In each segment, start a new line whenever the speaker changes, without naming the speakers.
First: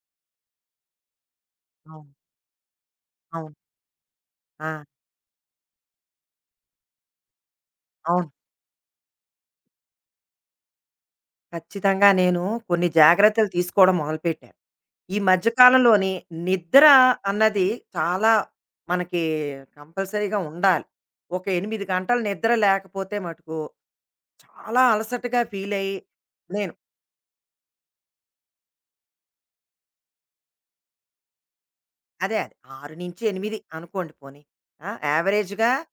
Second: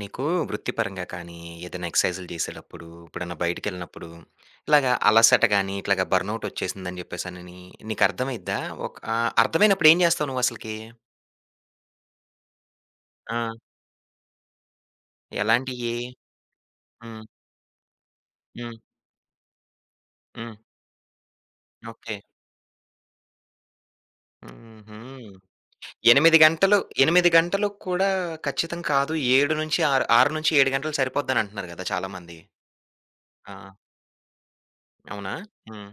నీకు వృత్తిపరంగా కానీ, ఏదైనా
అవును.
ఎక్సర్‌సైజులు చేసేటప్పుడు, ఎప్పుడన్నా
అవును.
బయటికెళ్ళినప్పుడు,
ఆ!
ఇలాగా అలసట గాని, ఇట్లాగా బర్నౌట్ వచ్చేసిందని చెప్పేసనని నీకు
అవును.
అర్థమైద్దా? ఒక అర్థమైనప్పుడు ఏం చేస్తావు నువ్వసలకి?
ఖచ్చితంగా నేను కొన్ని జాగ్రత్తలు
ఆ!
తీసుకోవడం మొదలుపెట్టాను. ఈ మధ్య
ఎలాంటియి?
కాలంలోని నిద్ర
హ్మ్.
అన్నది చాలా
హ్మ్.
మనకి కంపల్సరీగా
హ్మ్.
ఉండాలి. ఒక 8
ఓకే.
గంటలు నిద్ర లేకపోతే మటుకు చాలా
హుహు.
అలసటగా ఫీలయ్యి
8
నేను
గంటలు 8 గంటలు కూడా ఖచ్చితం కాదు. 7-6 6-7 గంటలు సరిపోద్దని అంటున్నారు గదా!
అదే
చాలామంది.
అదే.
ఆ!
6-8 అనుకోండి పోనీ. ఆ!
అవునా?
యావరేజ్‌గా,
హ్మ్.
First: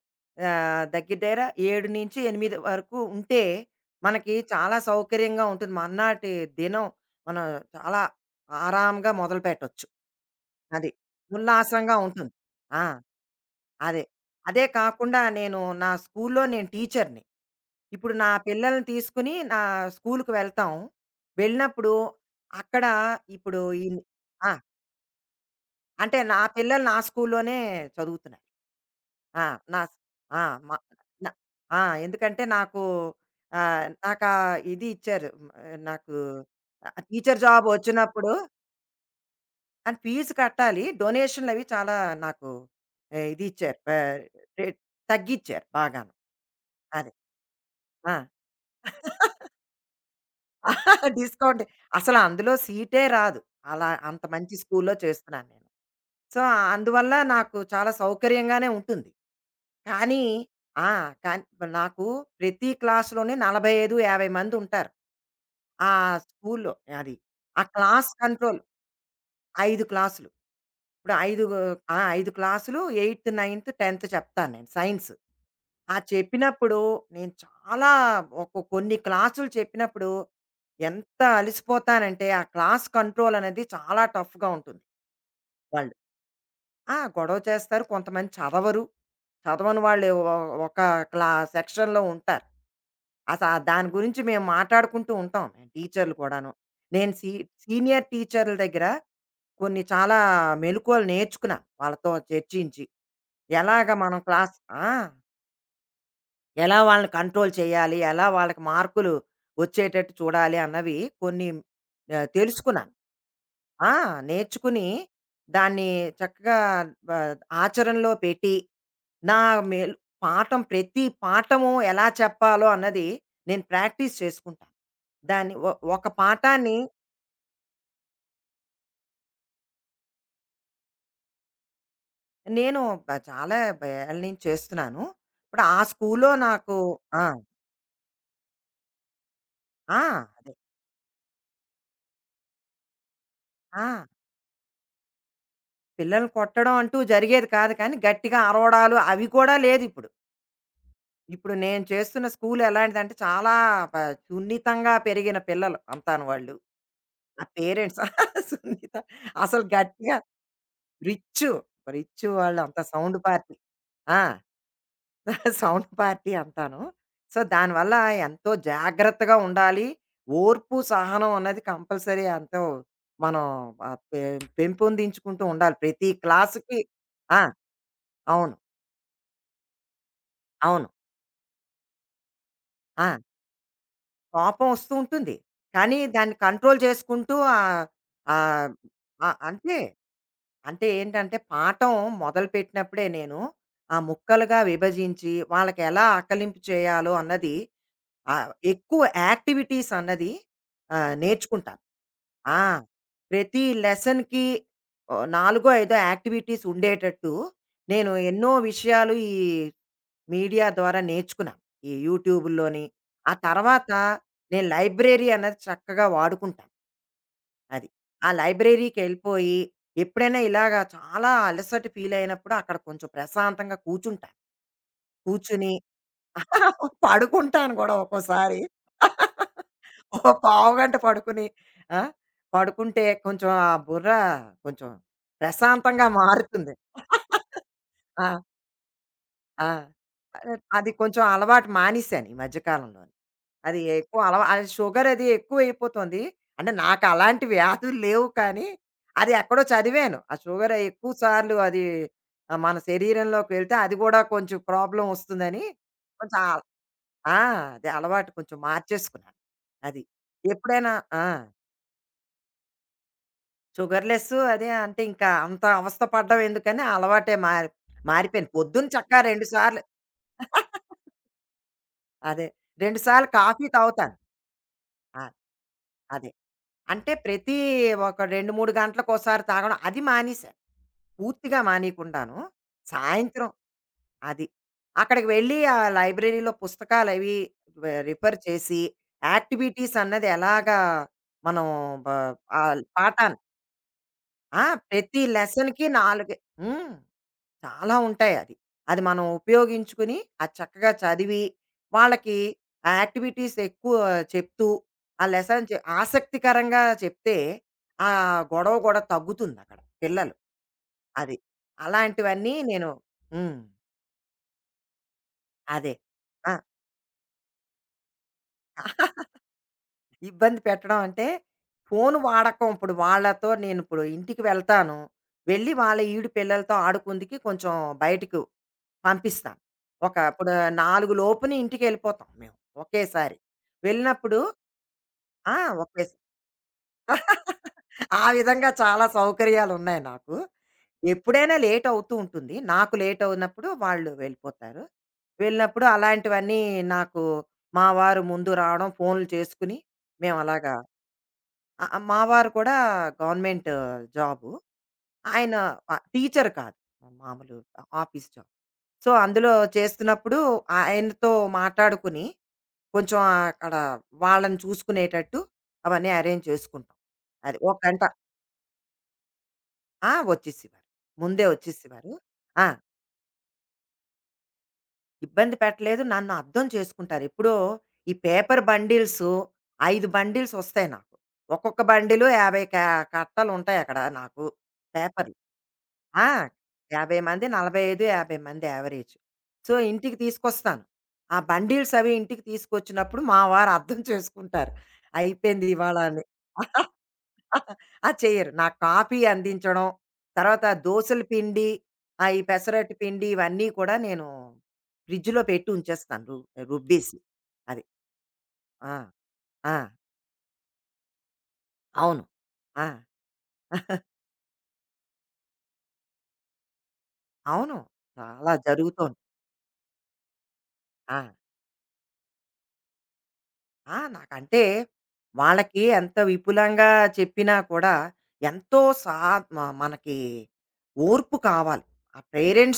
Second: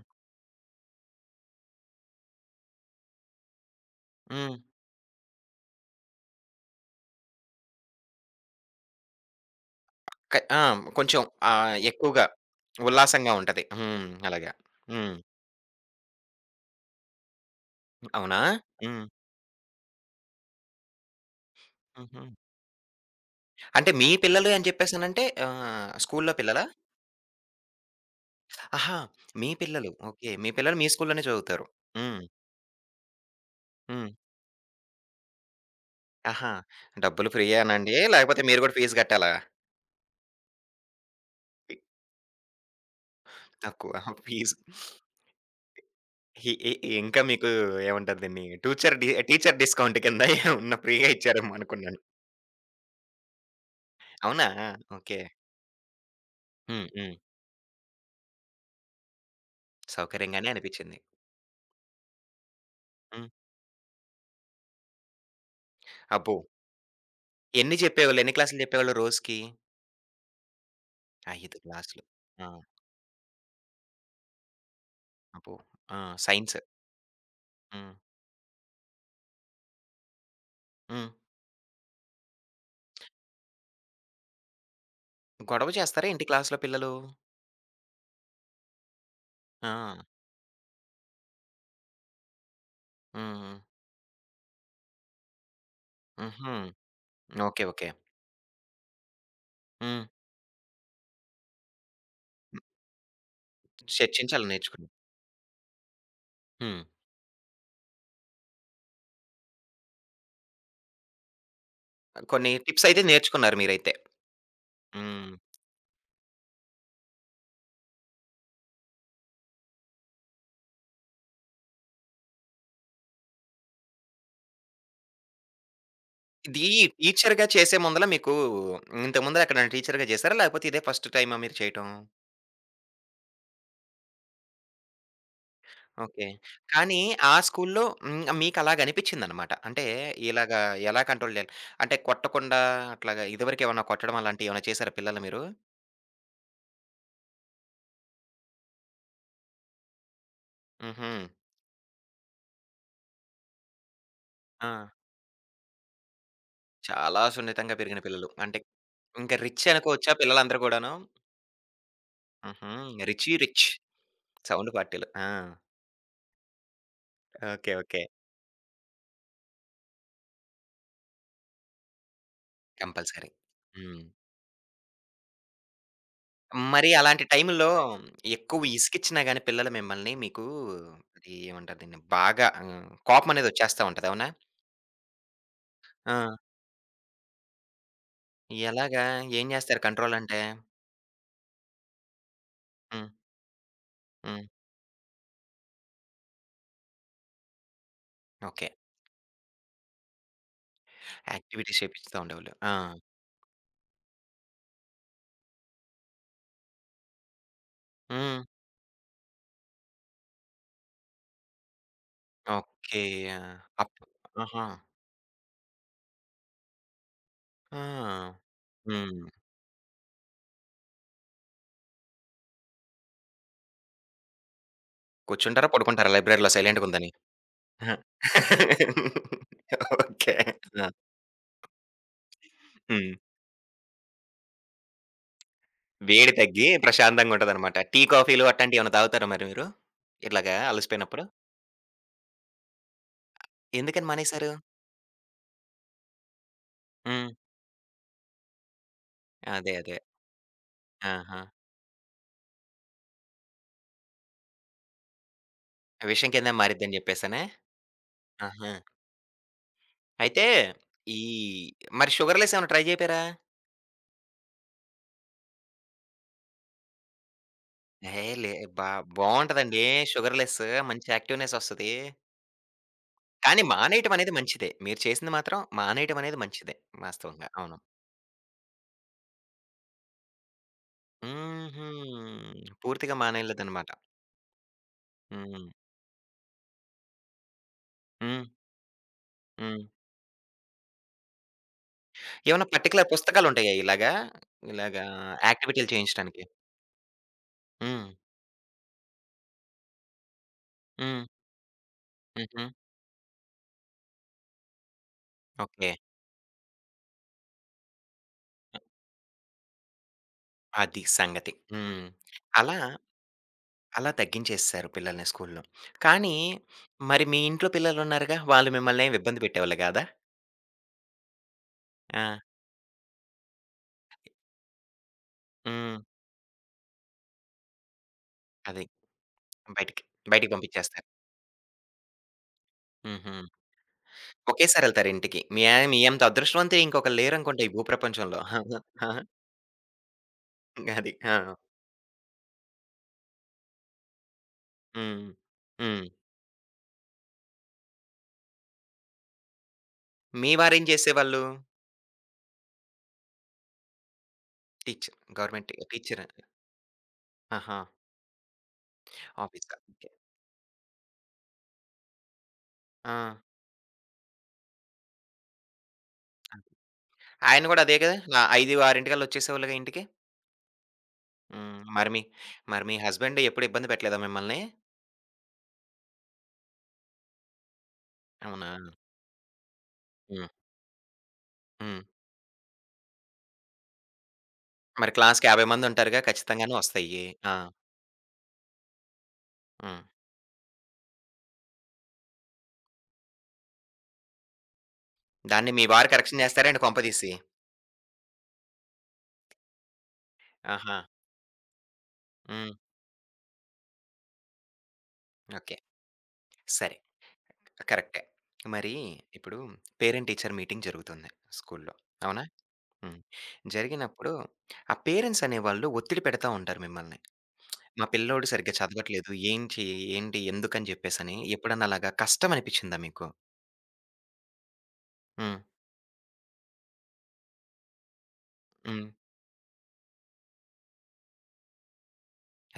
దగ్గర దగ్గర 7-8 వరకు ఉంటే, మనకి
హ్మ్.
చాలా సౌకర్యంగా ఉంటుంది. మర్నాటి దినం మనం చాలా ఆరాంగా మొదలుపెట్టొచ్చు.
క ఆ!
అది
కొంచెం
ఉల్లాసంగా
ఎక్కువగా
ఉంటుంది. ఆ!
ఉల్లాసంగా ఉంటది.
అదే.
హ్మ్. అలాగా.
అదే
హ్మ్.
కాకుండా, నేను నా స్కూల్లో నేను టీచర్‌ని. ఇప్పుడు నా
అవునా?
పిల్లల్ని
హ్మ్.
తీసుకొని నా స్కూలుకి వెళ్తాం. వెళ్ళినప్పుడు
హుహు.
అక్కడ ఇప్పుడు ఈ
అంటే మీ పిల్లలు
ఆ!
అని చెప్పేసనంటే ఆహ్,
అంటే
స్కూల్లో
నా
పిల్లలా?
పిల్లలు నా స్కూల్లోనే చదువుతున్నారు.
ఆహా!
ఆ!
మీ
నా
పిల్లలు.
స్
ఓకే.
ఆ!
మీ
మ
పిల్లలు మీ స్కూల్లోనే
న
చదువుతారు.
ఆ!
హ్మ్.
ఎందుకంటే నాకు, ఆహ్,
హ్మ్.
నాకా ఇది ఇచ్చారు. ఆహ్, నాకు
ఆహా! డబ్బులు
టీచర్ జాబ్
ఫ్రీయేనండి?
వచ్చినప్పుడు
లేకపోతే మీరు గూడా ఫీజు కట్టాలా?
అండ్ ఫీజు కట్టాలి. డొనేషన్‌లవి చాలా నాకు, ఇది ఇచ్చారు.
తక్కువ. ఫీజు.
రేట్ తగ్గిచ్చారు బాగాను.
ఇ ఇ
అది.
ఇంకా మీకు
ఆ!
ఏమంటారు దీన్ని? టూచర్ డి టీచర్ డిస్కౌంట్ కింద ఏమన్నా ఫ్రీగా ఇచ్చారేమో
డిస్కౌంట్.
అనుకున్నాను.
అసలు అందులో సీటే రాదు. అలా అంత
అవునా?
మంచి స్కూల్‌లో
ఓకే.
చేస్తున్నాను నేను. సో,
హ్మ్.
అందువల్ల
హ్మ్.
నాకు చాలా సౌకర్యంగానే ఉంటుంది. కానీ,
సౌకర్యంగానే
ఆ!
అనిపిచ్చింది.
కానీ నాకు ప్రతి
హ్మ్.
క్లాస్‌లోనే 45, 50 మందుంటారు. ఆ
అబ్బో!
స్కూల్‌లో అది. ఆ
ఎన్ని
క్లాస్
చెప్పేవాళ్ళు? ఎన్ని
కంట్రోల్.
క్లాసులు చెప్పేవాళ్ళు రోజుకి?
5 క్లాసులు. ఇప్పుడు 5
5
ఆ!
క్లాసులు.
5
ఆ!
క్లాసులు. 8, 9, 10 చెప్తాను నేను సైన్స్.
అబ్బో!
ఆ
ఆ! సైన్స్.
చెప్పినప్పుడు నేను చాలా,
హ్మ్.
కొన్ని క్లాసులు చెప్పినప్పుడు
హ్మ్.
ఎంత అలసిపోతానంటే, ఆ క్లాస్ కంట్రోల్ అనేది చాలా టఫ్‌గా ఉంటుంది.
గొడవ
వాళ్ళు,
చేస్తారా ఏంటి క్లాస్‌లో పిల్లలు?
ఆ! గొడవ చేస్తారు. కొంతమంది చదవరు.
ఆ!
చదవని వాళ్ళు ఒ ఒక క్లా సెక్షన్‌లో ఉంటారు. అస
హ్మ్.
దాని గురించి మేము మాట్లాడుకుంటూ ఉంటాం, మేము టీచర్లు కూడాను.
హుహు.
నేను సీ
ఓకే. ఓకే.
సీనియర్ టీచర్ల దగ్గర కొన్ని
హ్మ్.
చాలా మెళకువలు నేర్చుకున్నాను వాళ్ళతో చర్చించి. ఎలాగ మనం
చర్చించాలి
క్లాస్ ఆ!
నేర్చుకుని.
ఎలా
హ్మ్.
వాళ్ళని కంట్రోల్ చేయాలి? ఎలా వాళ్ళకి మార్కులు వచ్చేటట్టు చూడాలి? అన్నవి కొన్ని,
కొన్ని టిప్స్
తెలుసుకున్నాను.
అయితే నేర్చుకున్నారు
ఆ!
మీరైతే.
నేర్చుకుని,
హ్మ్.
దాన్ని చక్కగా, బ ఆచరణలో పెట్టి, నా మెల్ పాఠం, ప్రతి పాఠము ఎలా చెప్పాలో అన్నది నేను ప్రాక్టీస్ చేసుకుంటాను. దాన్ని ఒ ఒక
ఇది
పాఠాన్ని
టీచర్‌గా చేసే ముందల మీకు ఇంతకు ముందల ఎక్కడైనా టీచర్‌గా చేసారా? లేకపోతే ఇదే ఫస్ట్ టైమా మీరు చేయటం?
నేను చాలా ఏళ్ళ నుంచి చేస్తున్నాను. ఇప్పుడు ఆ
ఓకే.
స్కూల్‌లో నాకు,
కానీ
ఆ!
ఆ స్కూలులో హ్మ్. మీకలాగనిపిచ్చిందనమాట. అంటే
ఆ! అదే.
ఇలాగా ఎలా కంట్రోల్ చేయాలి? అంటే కొట్టకుండా అట్లాగా
ఆ!
ఇదివరకేమన్నా కొట్టడం అలాంటియేమన్నా చేసారా పిల్లల్ని మీరు?
పిల్లల్ని కొట్టడం అంటూ జరిగేది కాదు కానీ, గట్టిగా అరవడాలు అవి కూడా లేదిప్పుడు.
హుహు.
ఇప్పుడు ఇప్పుడు నేను చేస్తున్న స్కూల్ ఎలాంటిదంటే, చాలా ప
ఆ!
సున్నితంగా పెరిగిన పిల్లలు అంతాను వాళ్ళు.
చాలా
ఆ
సున్నితంగా పెరిగిన
పేరెంట్స్
పిల్లలు. అంటే
సున్నిత
ఇంక
అసలు
రిచ్ అనుకోవచ్చా
గట్టిగా
పిల్లలందరూ గూడాను?
రిచ్చు. రిచ్చు వాళ్ళు
హుహు.
అంత సౌండ్
రిచీ
పార్టీ.
రిచ్.
ఆ!
సౌండ్ పార్టీలు. ఆ!
సౌండ్ పార్టీ అంటాను. So,
okay.
దానివల్ల
ఓకే.
ఎంతో జాగ్రత్తగా ఉండాలి. ఓర్పు, సహనం అన్నది కంపల్సరీ. ఎంతో
కంపల్సరీ.
మనం, ఆహ్,
హ్మ్.
పె పెంపొందించుకుంటూ ఉండాలి ప్రతి క్లాస్‌కి.
మరి అలాంటి
ఆ!
టైముల్లో
అవును.
ఎక్కువ ఇసికిచ్చినా గాని పిల్లలు మిమ్మల్ని మీకు
అవును.
అది ఏమంటారు దీన్ని? బాగా
ఆ!
కోపమనేది ఒచ్చేస్తా ఉంటది. అవునా?
కోపం వస్తూ ఉంటుంది. కానీ
ఆ!
దాన్ని కంట్రోల్ చేసుకుంటూ, ఆహ్, ఆహ్,
ఎలాగా?
ఆ!
ఏం
అంతే.
జేస్తారు కంట్రోల్ అంటే?
అంటే ఏంటంటే, పాఠం మొదలుపెట్టినప్పుడే
హ్మ్.
నేను ఆ
హ్మ్.
ముక్కలుగా విభజించి, వాళ్ళకి ఎలా ఆకలింపు చేయాలో అన్నది. ఆ!
ఓకే.
ఎక్కువ యాక్టివిటీస్ అన్నది నేర్చుకుంటాను.
యాక్టివిటీస్ చేపిస్తా ఉండేవాళ్ళు.
ఆ!
ఆ!
ప్రతి లెసన్‌కి ఓ నాలుగో, ఐదో యాక్టివిటీస్ ఉండేటట్టు నేను
హ్మ్.
ఎన్నో విషయాలు ఈ మీడియా ద్వారా నేర్చుకున్నాను. ఈ యూట్యూబుల్లోని.
ఓకే.
ఆ
ఆ!
తర్వాత
అప్ ఆహా!
నేను లైబ్రరీ అన్నది చక్కగా వాడుకుంటాను. అది. ఆ
ఆ! హ్మ్.
లైబ్రరీకెళ్ళిపోయి ఎప్పుడైనా ఇలాగా చాలా అలసట ఫీల్ అయినప్పుడు అక్కడ కొంచెం ప్రశాంతంగా కూర్చుంటాను.
కూర్చుంటారా?
కూర్చొని,
పడుకుంటారా? లైబ్రరీలో సైలెంట్‌గుందని.
పడుకుంటాను గూడా
ఆహా!
ఒక్కోసారి. Oh
okay. ఆ!
పావుగంట పడుకుని, ఆ! పడుకుంటే
హ్మ్.
కొంచెం ఆ బుర్ర కొంచెం ప్రశాంతంగా
వేడి తగ్గి
మారుతుంది.
ప్రశాంతంగా ఉంటదనమాట. టీ,
ఆ!
కాఫీలు అట్లాంటియేమన్నా తాగుతారా మరి మీరు?
ఆ!
ఇట్లాగా
అది కొంచెం
అలసిపోయినప్పుడు?
అలవాటు మానేశాను ఈ మధ్య కాలంలోని. అది
ఎందుకని
ఎక్కువ,
మానేశారు?
అది షుగర్ అది ఎక్కువైపోతుంది. అంటే నాకు
హ్మ్.
అలాంటి వ్యాధులు లేవు, కానీ అది ఎక్కడో
అదే. అదే.
చదివాను. ఆ షుగర్ ఎక్కువ
ఆహా!
సార్లు అది, మన శరీరంలోకి వెళ్తే అది గూడా కొంచెం ప్రాబ్లమ్ వస్తుందని,
విషం
కొంచెం
కింద మారిద్దని
ఆ!
జెప్పేసనా?
అదే అలవాటు కొంచెం
ఆహా!
మార్చేసుకున్నాను. అది.
అయితే
ఎప్పుడైనా
ఈ
ఆ!
మరి షుగర్ లెస్ ఏమైనా ట్రై జేపారా?
షుగర్ లెస్సు అదే అంటే ఇంకా అంత అవస్థ పడ్డం ఎందుకని, ఆ అలవాటే మారి
ఏహ్!
మారిపోయింది.
లే
పొద్దున
బా
చక్కా 2 సార్లు
బావుంటదండి. షుగర్ లెస్ మంచి యాక్టివ్‌నెస్ ఒస్తది.
అదే. 2 సార్లు
కానీ
కాఫీ
మానేయటం
తాగుతాను.
అనేది మంచిదే. మీరు
ఆ!
చేసింది మాత్రం మానేయటం
అదే.
అనేది మంచిదే
అంటే
వాస్తవంగా.
ప్రతి
అవును.
ఒక 2, 3 గంటలకోసారి తాగడం అది మానేశాను. పూర్తిగా
హుహు.
మానేయకుండాను.
పూర్తిగా
సాయంత్రం
మానేయలేదనమాట.
అది. అక్కడికి వెళ్ళి
హ్మ్.
ఆ లైబ్రరీలో పుస్తకాలవి రిఫర్
హ్మ్.
చేసి,
హ్మ్.
యాక్టివిటీస్ అన్నది ఎలాగా మనం, బ
ఏమన్నా
ఆల్
పర్టిక్యులర్
పాఠాన్ని
పుస్తకాలుంటాయా ఇలాగా?
ఆ!
ఇలాగా
ప్రతి లెసన్‌కి
యాక్టివిటీలు
4,
చేయించడానికి?
హ్మ్, చాలా
హ్మ్.
ఉంటాయి అది. అది మనం ఉపయోగించుకుని, అది చక్కగా
హ్మ్.
చదివి, వాళ్ళకి
హుహు.
ఆ యాక్టివిటీస్ ఎక్కువ చెప్తూ, ఆ లెసన్
ఓకే.
ఆసక్తికరంగా చెప్తే, ఆ గొడవ కూడా తగ్గుతుందక్కడ పిల్లలు.
అది
అది.
సంగతి. హ్మ్.
అలాంటివన్నీ
అలా
నేను, హ్మ్.
అలా తగ్గించేసేశారు పిల్లల్ని స్కూలులో.
అదే.
కానీ,
ఆ!
మరి మీ ఇంట్లో పిల్లలున్నారుగా! వాళ్ళు మిమ్మల్ని ఏమి ఇబ్బంది పెట్టేవాళ్ళు కాదా?
ఇబ్బంది పెట్టడం అంటే, ఫోను
ఆ!
వాడకం, ఇప్పుడు వాళ్ళతో నేనిప్పుడు ఇంటికి వెళ్తాను. వెళ్ళి
హ్మ్.
వాళ్ళ ఈడు పిల్లలతో ఆడుకుందికి కొంచెం బయటకు
అది.
పంపిస్తాను.
బయటికి,
ఒక
బయటికి
ఇప్పుడు
పంపించేస్తారు.
4 లోపున ఇంటికెళ్ళిపోతాం మేము
హుహు.
ఒకేసారి. వెళ్ళినప్పుడు
ఒకేసారి ఎళ్తారు ఇంటికి.
ఆ!
మీ ఆయ మీ
ఒకేస
అంత అదృష్టవంతులు ఇంకొకళ్ళు లేరనుకుంటా ఈ
ఆ
భూప్రపంచంలో.
విధంగా చాలా సౌకర్యాలున్నాయి నాకు.
అది. ఆ!
ఎప్పుడైనా లేటవుతూ ఉంటుంది. నాకు లేటవునప్పుడు వాళ్ళు వెళ్ళిపోతారు.
హ్మ్.
వెళ్ళినప్పుడు
హ్మ్.
అలాంటివన్నీ నాకు. మా వారు ముందు రావడం, ఫోన్లు చేసుకుని
మీ
మేమలాగా.
వారేం చేసేవాళ్ళు?
ఆ! ఆ! మా వారు కూడా గవర్నమెంట్ జాబు.
టీచర్.
ఆయన,
గవర్నమెంట్ టీచర్.
టీచర్ కాదు. మామూలు
ఆహా!
Office job. సో, అందులో
ఆఫీసా. ఓకే.
చేస్తున్నప్పుడు ఆయనతో మాట్లాడుకుని,
ఆ!
కొంచెం అక్కడ వాళ్ళని చూసుకునేటట్టు అవన్నీ అరేంజ్ చేసుకుంటాం. అది
ఆయన
ఒక
కూడా అదే
గంట.
కదా! ఆ! 5, 6 కల్లా వచ్చేసేవాళ్ళుగా ఇంటికి?
ఆ! వచ్చేసేవారు. ముందే
హ్మ్.
వచ్చేసేవారు. ఆ!
మరి మీ హస్బెండ్ ఎప్పుడు ఇబ్బంది పెట్టలేదా మిమ్మల్ని?
ఇబ్బంది పెట్టలేదు. నన్ను అర్థం చేసుకుంటారు. ఎప్పుడో ఈ పేపర్
అవునా?
బండిల్సు, 5
హ్మ్.
బండిల్స్ వస్తాయి నాకు. ఒక్కొక్క
హ్మ్.
బండిలు 50, కట్టలుంటాయి అక్కడ నాకు,
మరి
పేపర్‌లు.
క్లాస్‌కి 50 మందుంటారుగా
ఆ!
ఖచ్చితంగాను
50
ఒస్తాయి.
మంది,
ఆ!
45, 50 మంది యావరేజ్. సో,
హ్మ్.
ఇంటికి తీసుకొస్తాను. ఆ బండిల్స్ అవి ఇంటికి తీసుకొచ్చినప్పుడు మా వారు అర్థం చేసుకుంటారు, అయిపోయింది
దాన్ని మీ
ఇవాళ
వారు
అని.
కరెక్షన్ జేస్తారాండి కొంపదీసి?
ఆ! చెయ్యరు. నాకు కాఫీ అందించడం, తర్వాత
ఆహా!
దోసల పిండి, ఈ
హ్మ్.
పెసరట్టు పిండి, ఇవన్నీ కూడా నేను ఫ్రిడ్జ్‌లో పెట్టి
ఓకే.
ఉంచేస్తాను,
సరే.
రుబ్బేసి. అది.
కరెక్టే. మరి
ఆ!
ఇప్పుడు
ఆ!
పేరెంట్ టీచర్ మీటింగ్ జరుగుతుంది స్కూల్లో.
అవును.
అవునా?
ఆ!
హ్మ్. జరిగినప్పుడు ఆ పేరెంట్స్ అనేవాళ్ళు ఒత్తిడి పెడతా ఉంటారు మిమ్మల్ని.
అవును.
మా పిల్లోడు
చాలా
సరిగ్గా
జరుగుతోంది.
చదవట్లేదు. ఏంటి? ఏంటి? ఎందుకని
ఆ!
జెప్పేసని ఎప్పుడన్నా అలాగా కష్టం అనిపిచ్చిందా మీకు?
ఆ! నాకంటే
హ్మ్.
వాళ్ళకి ఎంత విపులంగా చెప్పినా కూడా ఎంతో,
హ్మ్.
సా మ మనకి ఓర్పు కావాలి. ఆ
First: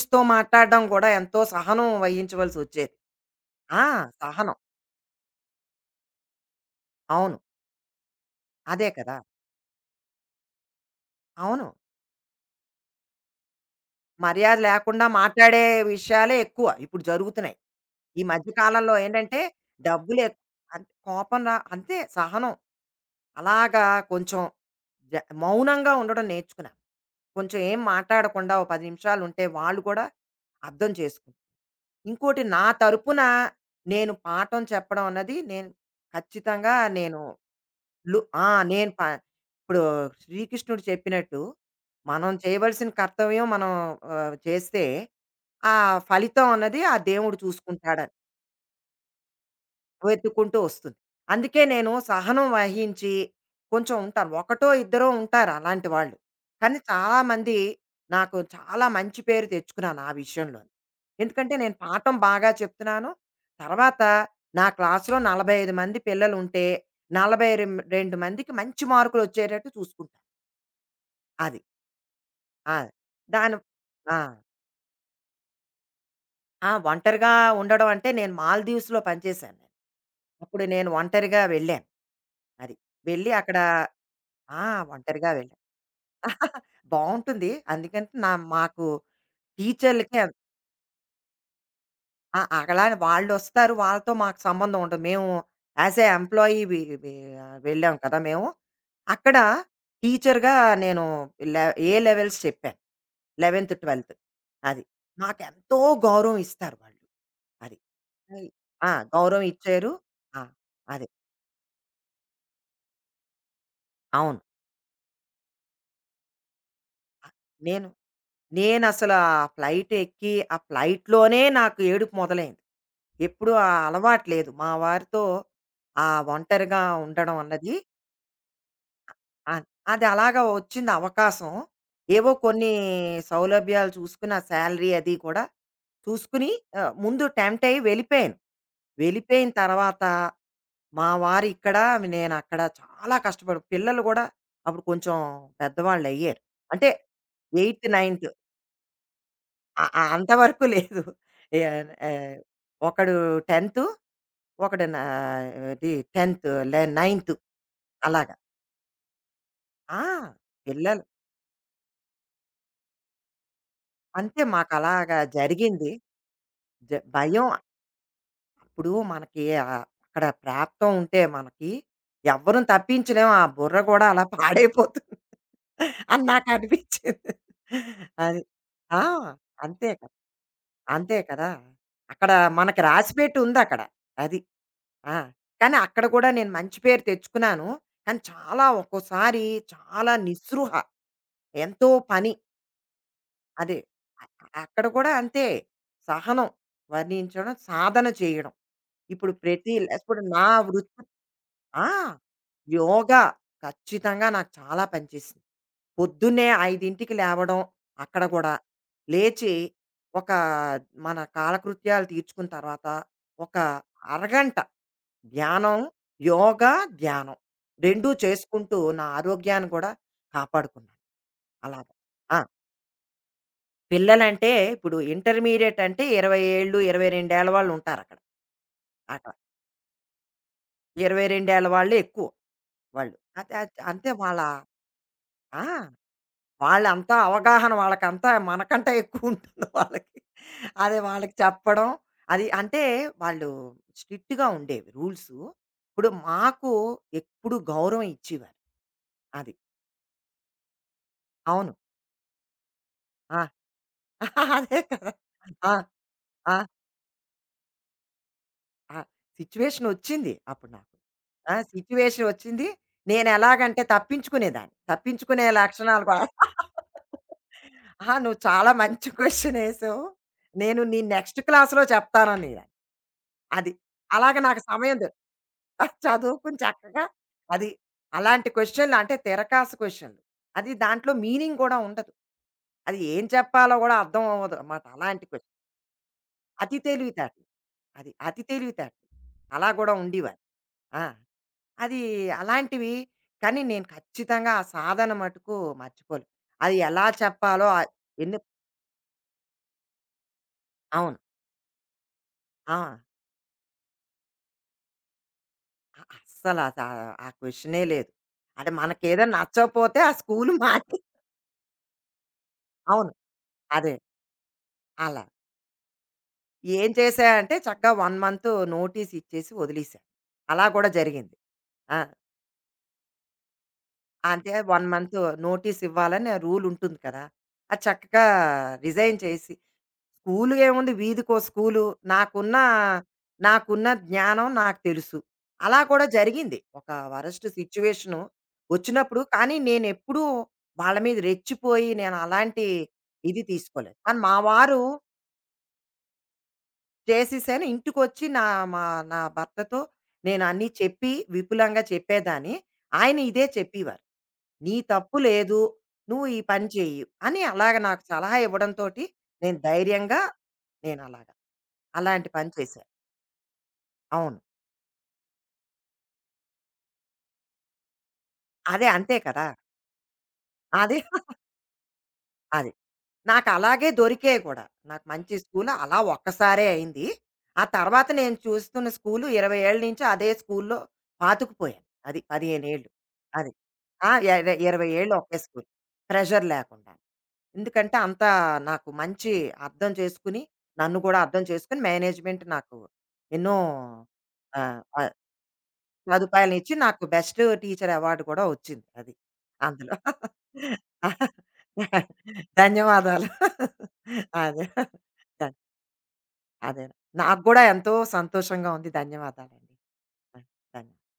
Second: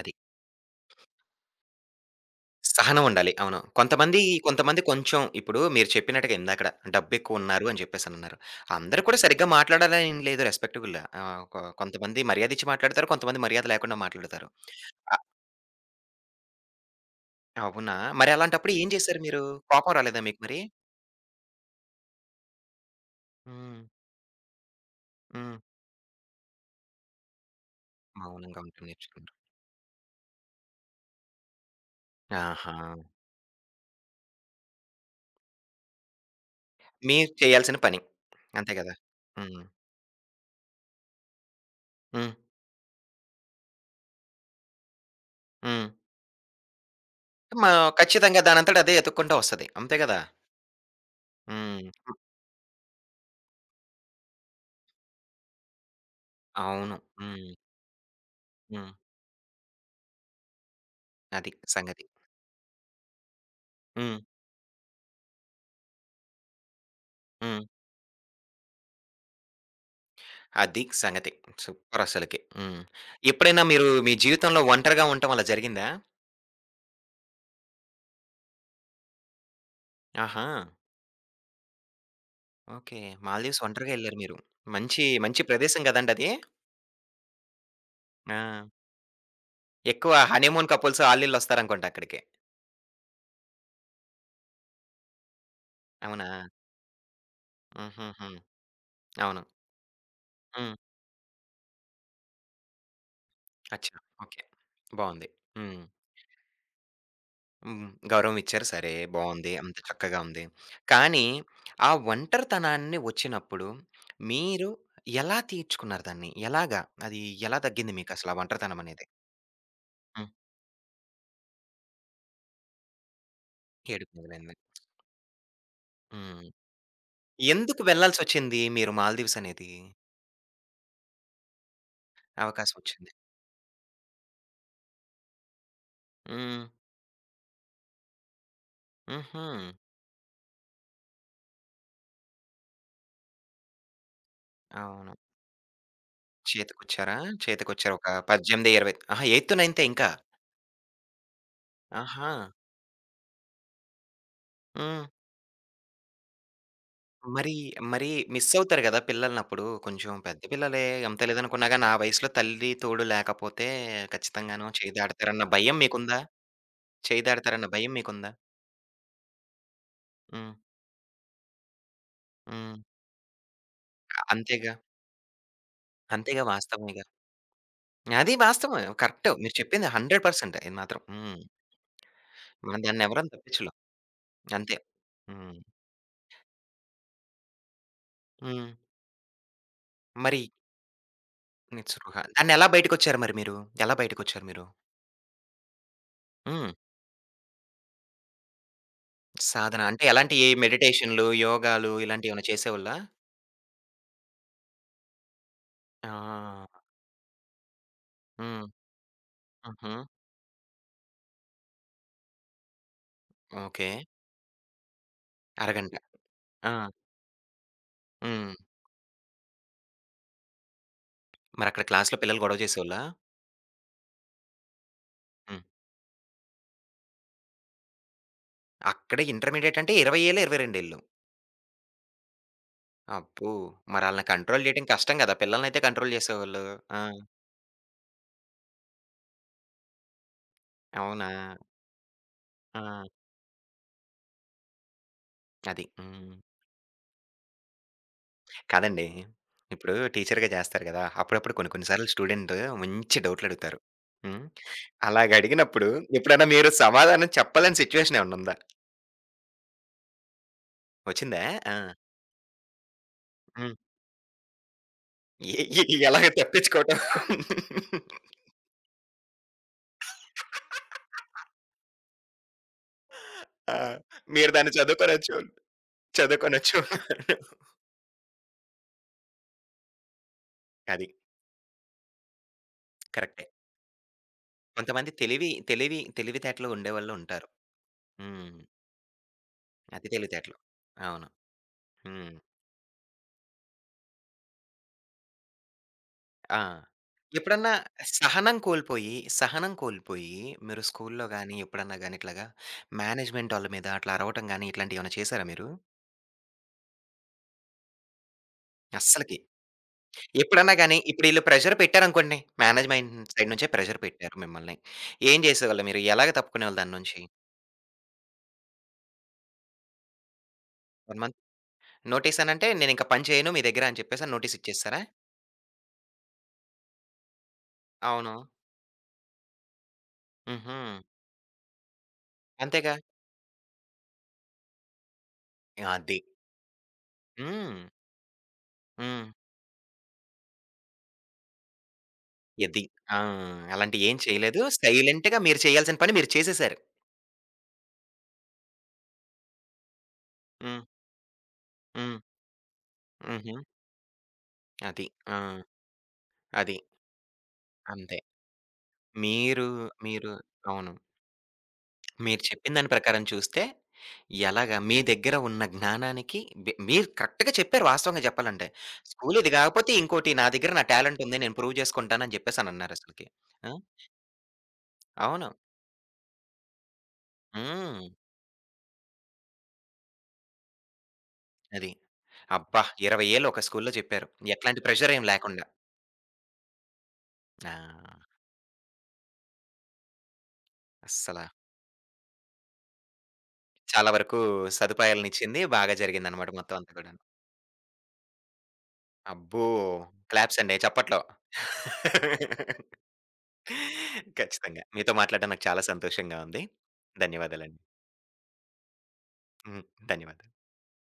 అది.
మాట్లాడడం కూడా ఎంతో సహనం వహించవలసొచ్చేది.
సహనం ఉండాలి. అవును.
ఆ!
కొంతమంది
సహనం.
కొంతమంది కొంచెం ఇప్పుడు మీరు చెప్పినట్టుగా ఇందాకడ
అవును.
డబ్బెక్కువున్నారు అని చెప్పేసనన్నారు.
అదే
అందరూ
కదా!
కూడా సరిగ్గా మాట్లాడాలని ఏం లేదు రెస్పెక్టబుల్ ఆహ్, కొ
అవును.
కొంతమంది మర్యాదిచ్చి మాట్లాడతారు. కొంతమంది మర్యాద లేకుండా మాట్లాడతారు.
మర్యాద లేకుండా
అ
మాట్లాడే విషయాలే ఎక్కువ ఇప్పుడు జరుగుతున్నాయి.
అవునా!
ఈ
మరి
మధ్య
అలాంటప్పుడు ఏం
కాలంలో
చేశారు
ఏంటంటే,
మీరు? కోపం రాలేదా
డబ్బులే
మీకు మరి?
అన్ కోపం రా అంతే సహనం.
హ్మ్.
అలాగా కొంచెం జ
హ్మ్.
మౌనంగా ఉండడం నేర్చుకున్నాను. కొంచెం ఏం మాట్లాడకుండా
మౌనంగా
ఓ 10
ఉండటం నేర్చుకున్నారు.
నిమిషాలుంటే వాళ్ళు కూడా అర్థం చేసుకుం ఇంకోటి నా
ఆహా!
తరపున, నేను పాఠం చెప్పడం అన్నది నేను, ఖచ్చితంగా నేను,
మీరు చేయాల్సిన పని.
లు ఆ!
అంతే
నేను
గదా!
ప
హ్మ్.
ఇప్పుడు శ్రీకృష్ణుడు చెప్పినట్టు మనం
హ్మ్.
చేయవలసిన కర్తవ్యం మనం, చేస్తే ఆ
హ్మ్.
ఫలితం అన్నది ఆ దేవుడు
మా
చూసుకుంటాడని.
ఖచ్చితంగా దానంతట అదే ఎతుక్కుంటా వస్తది. అంతే గదా!
వెతుక్కుంటూ వస్తుంది. అందుకే
హ్మ్.
నేను సహనం వహించి కొంచెం ఉంటాను. ఒకటో, ఇద్దరో ఉంటారు అలాంటి వాళ్ళు. కానీ
అవును. హ్మ్.
చాలామంది నాకు చాలా
హ్మ్.
మంచి పేరు తెచ్చుకున్నాను ఆ విషయంలో.
అది
ఎందుకంటే నేను
సంగతి.
పాఠం బాగా చెప్తున్నాను. తర్వాత
హ్మ్.
నా క్లాస్‌లో 45 మంది పిల్లలుంటే
హ్మ్.
42 మందికి మంచి మార్కులొచ్చేటట్టు చూసుకుంటాను.
అది సంగతి.
అది.
సూపరసలకి.
ఆ!
హ్మ్.
దాని,
ఎప్పుడైనా మీరు మీ
ఆ!
జీవితంలో ఒంటరిగా ఉండటం అలా జరిగిందా?
ఆ! ఒంటరిగా ఉండడం అంటే, నేను మాల్‌దీవ్స్‌లో పనిచేశాను. నేను
ఆహా!
అప్పుడు నేను ఒంటరిగా వెళ్ళాను. అది.
ఓకే.
వెళ్ళి అక్కడ
మాల్దీవ్స్ ఒంటరిగా ఎళ్లారు మీరు.
ఆ!
మంచి,
ఒంటరిగా
మంచి
వెళ్ళాం.
ప్రదేశం గదండది.
బావుంటుంది. అందుకని
ఆ!
మాకు
ఎక్కువ
టీచర్లకి
హనీమూన్ కపుల్స్ ఆళ్ళీళ్ళొస్తారనుకుంటా అక్కడికి.
ఆ! అలానే వాళ్ళొస్తారు. వాళ్ళతో మాకు సంబంధం ఉండదు. మేము యాజ్ ఎ
అవునా?
ఎంప్లాయీ వి వి వెళ్ళాం కదా
హుహుహు.
మేము. అక్కడ
అవును.
టీచర్‌గా
హ్మ్.
నేను, లె ఏ లెవెల్స్ చెప్పాను. 11,
అచ్చా!
12.
ఓకే.
అది.
బావుంది.
మాకెంతో
హ్మ్.
గౌరవం ఇస్తారు వాళ్ళు. అది.
హ్మ్. గౌరవం ఇచ్చారు.
ఆ!
సరే
గౌరవం
బావుంది. అంత
ఇచ్చారు.
చక్కగా
ఆ!
ఉంది.
అదే.
కానీ ఆ ఒంటరితనాన్ని వచ్చినప్పుడు
అవును.
మీరు ఎలా తీర్చుకున్నారు దాన్ని? ఎలాగా? అది
ఆ,
ఎలా
నేను,
తగ్గింది మీకసల ఆ ఒంటరితనం అనేది?
నేనసలు ఆ ఫ్లైట్
హ్మ్.
ఎక్కి, ఆ ఫ్లైట్‌లోనే నాకు ఏడుపు మొదలైంది. ఎప్పుడూ ఆ
ఏడుపు
అలవాటు లేదు
మొదలైంది.
మా వారితో. ఆ
హ్మ్.
ఒంటరిగా ఉండడం అన్నది,
ఎందుకు వెళ్ళాల్సొచ్చింది మీరు మాల్దీవ్స్
అన్
అనేది?
అది అలాగా వచ్చింది అవకాశం. ఏవో కొన్ని
అవకాశమొచ్చింది.
సౌలభ్యాలు చూసుకుని, ఆ శాలరీ అది కూడా చూసుకుని,
హ్మ్.
ముందు టెంప్ట్ అయ్యి వెళ్ళిపోయాను.
హుహు.
వెళ్ళిపోయిన తర్వాత మా వారు ఇక్కడ, నేనక్కడ చాలా కష్టపడి, పిల్లలు కూడా అప్పుడు
అవును.
కొంచెం పెద్దవాళ్ళయ్యారు. అంటే
చేతికొచ్చారా?
8,
చేతికొచ్చారు. ఒక
9త్,
18, 20 ఆహా! ఎయిత్,
అ
నైన్తే ఇంకా?
అంతవరకు లేదు. ఏ
ఆహా!
ఆహ్, ఒకడు 10త్, ఒకడు నా
హ్మ్.
ఇది 10థ్, 9థ్.
మరి, మరి,
అలాగా.
మిస్సవుతారు గదా! పిల్లలనప్పుడు.
ఆ!
కొంచెం పెద్ద పిల్లలే
పిల్లలు
ఎంత లేదనుకున్నా గాని, ఆ వయసులో తల్లి తోడు లేకపోతే
అంతే
ఖచ్చితంగాను చేయి
మాకలాగా
దాటతారన్న భయం
జరిగింది.
మీకుందా? చేయి
భయం.
దాటతారన్న భయం మీకుందా?
ఇప్పుడు మనకి, అక్కడ
హ్మ్.
ప్రాప్తం ఉంటే మనకి ఎవ్వరం
హ్మ్.
తప్పించలేం. ఆ బుర్ర గూడా అలా
అంతేగా.
పాడైపోతుంది అని
అంతేగా వాస్తవమేగా.
నాకనిపించింది.
అది
అది.
వాస్తవమే.
ఆ!
కరెక్ట్. మీరు
అంతే
చెప్పింది
కదా!
100% ఇది మాత్రం.
అంతే
హ్మ్.
కదా! అక్కడ
మనం
మనకి
దాన్నెవరం
రాసిపెట్టి
తప్పించలేం.
ఉందక్కడ. అది.
అంతే.
ఆ!
హ్మ్.
కానీ అక్కడ కూడా నేను మంచి పేరు తెచ్చుకున్నాను. కానీ చాలా
హ్మ్.
ఒక్కోసారి చాలా
మరి
నిస్పృహ. ఎంతో
నిస్పృహ
పని.
దాన్నెలా బయటకొచ్చారు మరి మీరు?
అదే
ఎలా
అ
బయటకొచ్చారు మీరు?
అక్కడ కూడా అంతే. సహనం
హ్మ్.
వర్ణించడం, సాధన చేయడం. ఇప్పుడు ప్రతి
సాధన
లెస్
అంటే
ఇప్పుడు
ఎలాంటి
నా వృత్తి.
మెడిటేషన్‌లు,
ఆ!
యోగాలు ఇలాంటియేమైనా చేసేవాళ్ళా?
యోగా ఖచ్చితంగా నాకు చాలా పనిచేసింది. పొద్దున్నే
ఆ!
5కి లేవడం అక్కడ కూడా.
హ్మ్.
లేచి,
హుహు.
ఒక మన కాలకృత్యాలు తీర్చుకున్న తర్వాత ఒక
ఓకే.
అరగంట ధ్యానం,
అరగంట.
యోగా,
ఆ!
ధ్యానం 2
హ్మ్.
చేసుకుంటూ నా ఆరోగ్యాన్ని కూడా కాపాడుకున్నాను
మరక్కడ
అలాగా.
క్లాస్‌లో
ఆ!
పిల్లలు గొడవ చేసేవాళ్ళా?
పిల్లలంటే ఇప్పుడు
హ్మ్.
ఇంటర్మీడియేట్ అంటే 20 ఏళ్ళు, 22 ఏళ్ల వాళ్ళు ఉంటారక్కడ.
అక్కడే
అక్కడ
ఇంటర్మీడియేట్ అంటే 20 ఏళ్ళు, 22 ఏళ్ళు.
22 ఏళ్ల వాళ్ళే ఎక్కువ వాళ్ళు.
అబ్బో!
అదే అద్ అంతే
మరాళ్ళని
వాళ్ళ.
కంట్రోల్ జేయడం కష్టం గదా! పిల్లలనైతే
ఆ!
కంట్రోల్ చేసేవాళ్ళు. ఆ!
వాళ్ళంతా అవగాహన, వాళ్ళకంతా మనకంటే ఎక్కువుంటుంది వాళ్ళకి. అదే
అవునా?
వాళ్ళకి చెప్పడం. అది
ఆ!
అంటే వాళ్ళు స్ట్రిక్ట్‌గా ఉండేవి రూల్సు.
అది.
ఇప్పుడు
హ్మ్.
మాకు ఎప్పుడు గౌరవం ఇచ్చేవారు.
కాదండి.
అది.
ఇప్పుడు టీచర్‌గా జేస్తారు గదా! అప్పుడప్పుడు
అవును.
కొన్ని కొన్ని సార్లు స్టూడెంట్ మంచి
ఆ!
డౌట్‌లడుగుతారు. హ్మ్.
అదే కదా! ఆ!
అలాగడిగినప్పుడు ఎప్పుడైనా
ఆ!
మీరు సమాధానం చెప్పలేని సిట్యుయేషన్ ఏమన్నా ఉందా?
ఆ! సిట్యుయేషనొచ్చింది అప్పుడు నాకు.
వచ్చిందా?
ఆ!
ఆ!
సిట్యుయేషనొచ్చింది.
హ్మ్.
నేనెలాగంటే తప్పించుకునేదాన్ని. తప్పించుకునే
ఎ ఎ
లక్షణాలు కూడా
ఎలాగ తప్పించుకోవటం.
ఆ! నువ్వు చాలా మంచి క్వెషనేసావు. నేను నీ నెక్స్ట్ క్లాస్‌లో చెప్తానని. అది.
ఆ!
అలాగ
మీరు
నాకు
దాన్ని
సమయం
చదువుకొనొచ్చు.
చదువుకుని
చదువుకొనొచ్చు.
చక్కగా. అది. అలాంటి క్వెషన్లు అంటే తిరకాసు క్వెషన్లు. అది,
అది.
దాంట్లో మీనింగ్ కూడా ఉండదు. అది ఏం
కరెక్టే.
చెప్పాలో కూడా అర్థం అవ్వదు మాట
కొంతమంది
అలాంటి క్వెషన్.
తెలివి తెలివి తెలివితేటలు
అతి
ఉండేవాళ్ళు
తెలివితేటలు.
ఉంటారు.
అది. అతి
హ్మ్.
తెలివితేటలు. అలా గూడా
అతి
ఉండేవారు.
తెలివితేటలు.
ఆ!
అవును.
అది
హ్మ్.
అలాంటివి. కానీ నేను ఖచ్చితంగా ఆ సాధన మటుకు మర్చిపోలేను.
ఆ!
అది ఎలా చెప్పాలో,
ఎప్పుడన్నా
ఆహ్, ఎన్ని
సహనం కోల్పోయి, సహనం కోల్పోయి మీరు
అవును.
స్కూల్‌లో గాని, ఎప్పుడన్నా గాని ఇట్లాగా
ఆ!
మేనేజ్‌మెంట్ ఆళ్ళ మీద అట్లా అరవటం గాని ఇట్లాంటియేమన్నా చేసారా మీరు?
అ అస్సల సా ఆ క్వెషనే లేదు. అంటే మనకేదైనా
అస్సలకి.
నచ్చకపోతే ఆ స్కూలు
ఎప్పుడన్నా
మార్చి.
గాని, ఇప్పుడు ఈళ్ళు ప్రెషర్ పెట్టారనుకోండి.
అవును.
మేనేజ్‌మెంట్ సైడ్ నుంచే
అదే.
ప్రెషర్ పెట్టారు మిమ్మల్ని.
అలా.
ఏం జేసేవాళ్ళు మీరు? ఎలాగ తప్పుకునేవాళ్ళు
ఏం
దాని నుంచి?
చేశానంటే చక్కగా 1 మంత్ నోటీస్ ఇచ్చేసి వదిలేశాను. అలా కూడా
1
జరిగింది.
మంత్
ఆ!
నోటీస్ అనంటే, నేనింక పని చేయను మీ దగ్గర అని చెప్పేసని
అంటే
నోటీస్
1
ఇచ్చేసారా?
మంత్ నోటీస్ ఇవ్వాలని రూల్ ఉంటుంది కదా! అది చక్కగా
అవును.
రిజైన్ చేసి. స్కూలు
హుహు.
ఏముంది, వీధికో స్కూలు. నాకున్న
అంతేగా.
నాకున్న జ్ఞానం నాకు తెలుసు. అలా కూడా
అది.
జరిగింది. ఒక వరస్ట్
హ్మ్.
సిట్యుయేషను వచ్చినప్పుడు,
హ్మ్.
కానీ నేనెప్పుడూ వాళ్ళ మీద రెచ్చిపోయి నేను అలాంటి
ఇది. ఆ!
ఇది తీసుకోలేదు.
అలాంటియి ఏం
కానీ మా
చేయలేదు.
వారు,
సైలెంట్‌గా మీరు చేయాల్సిన పని మీరు చేసేసారు.
చేసేసాను. ఇంటికొచ్చి మా నా భర్తతో నేను అన్నీ
హ్మ్.
చెప్పి విపులంగా
హ్మ్.
చెప్పేదాన్ని. ఆయన ఇదే
హుహు.
చెప్పేవారు, నీ
అది.
తప్పు
ఆ!
లేదు, నువ్వు ఈ పని
అది.
చెయ్యి అని. అలాగ నాకు
అంతే.
సలహా ఇవ్వడంతోటి నేను
మీరు,
ధైర్యంగా
మీరు అవును.
నేనలాగా అలాంటి
మీరు
పని
చెప్పిన
చేశాను.
దాని ప్రకారం చూస్తే,
అవును.
ఎలాగా మీ దగ్గర ఉన్న జ్ఞానానికి మీరు కరెక్ట్‌గా చెప్పారు వాస్తవంగా చెప్పాలంటే.
అదే అంతే
స్కూల్
కదా!
ఇది కాకపోతే ఇంకోటి నా దగ్గర నా
అదే.
టాలెంట్ ఉంది. నేను ప్రూవ్ చేసుకుంటానని
అదే.
చెప్పేసనన్నారసలకి.
నాకు
ఆ!
అలాగే దొరికేయి కూడా. నాకు మంచి
అవును.
స్కూలు అలా ఒక్కసారే అయింది. ఆ
హ్మ్.
తర్వాత నేను చూస్తున్న స్కూలు 20 ఏళ్ల నుంచి అదే స్కూల్లో పాతుకుపోయాను.
అది.
అది 15
అబ్బా!
ఏళ్ళు.
20 ఏళ్ళు
అది.
ఒక స్కూల్‌లో
ఆ!
చెప్పారు. ఎట్లాంటి
20 ఏళ్ళు
ప్రెషర్ ఏమి
ఒకే
లేకుండా.
స్కూల్. ప్రెషర్ లేకుండా.
ఆ!
ఎందుకంటే అంత నాకు మంచి, అర్థం చేసుకుని, నన్ను కూడా
అస్సల
అర్థం చేసుకొని మేనేజ్‌మెంట్ నాకు ఎన్నో,
చాలా వరకు
ఆ!
సదుపాయాలనిచ్చింది. బాగా జరిగిందనమాట
సదుపాయాలిచ్చి,
మొత్తం అంతా
నాకు
కూడాను.
బెస్ట్ టీచర్ అవార్డ్ కూడా వచ్చింది అది.
అబ్బో!
అందులో.
క్లాప్స్ అండి. చప్పట్లు.
ధన్యవాదాలు. అదే.
ఖచ్చితంగా. మీతో మాట్లాడడం నాకు చాలా సంతోషంగా ఉంది.
అదే. నాకు గూడా
ధన్యవాదాలండి.
ఎంతో సంతోషంగా ఉంది. ధన్యవాదాలండి.
హ్మ్.
ఆ!
ధన్యవాదాలు.
ధన్యవాదాలు.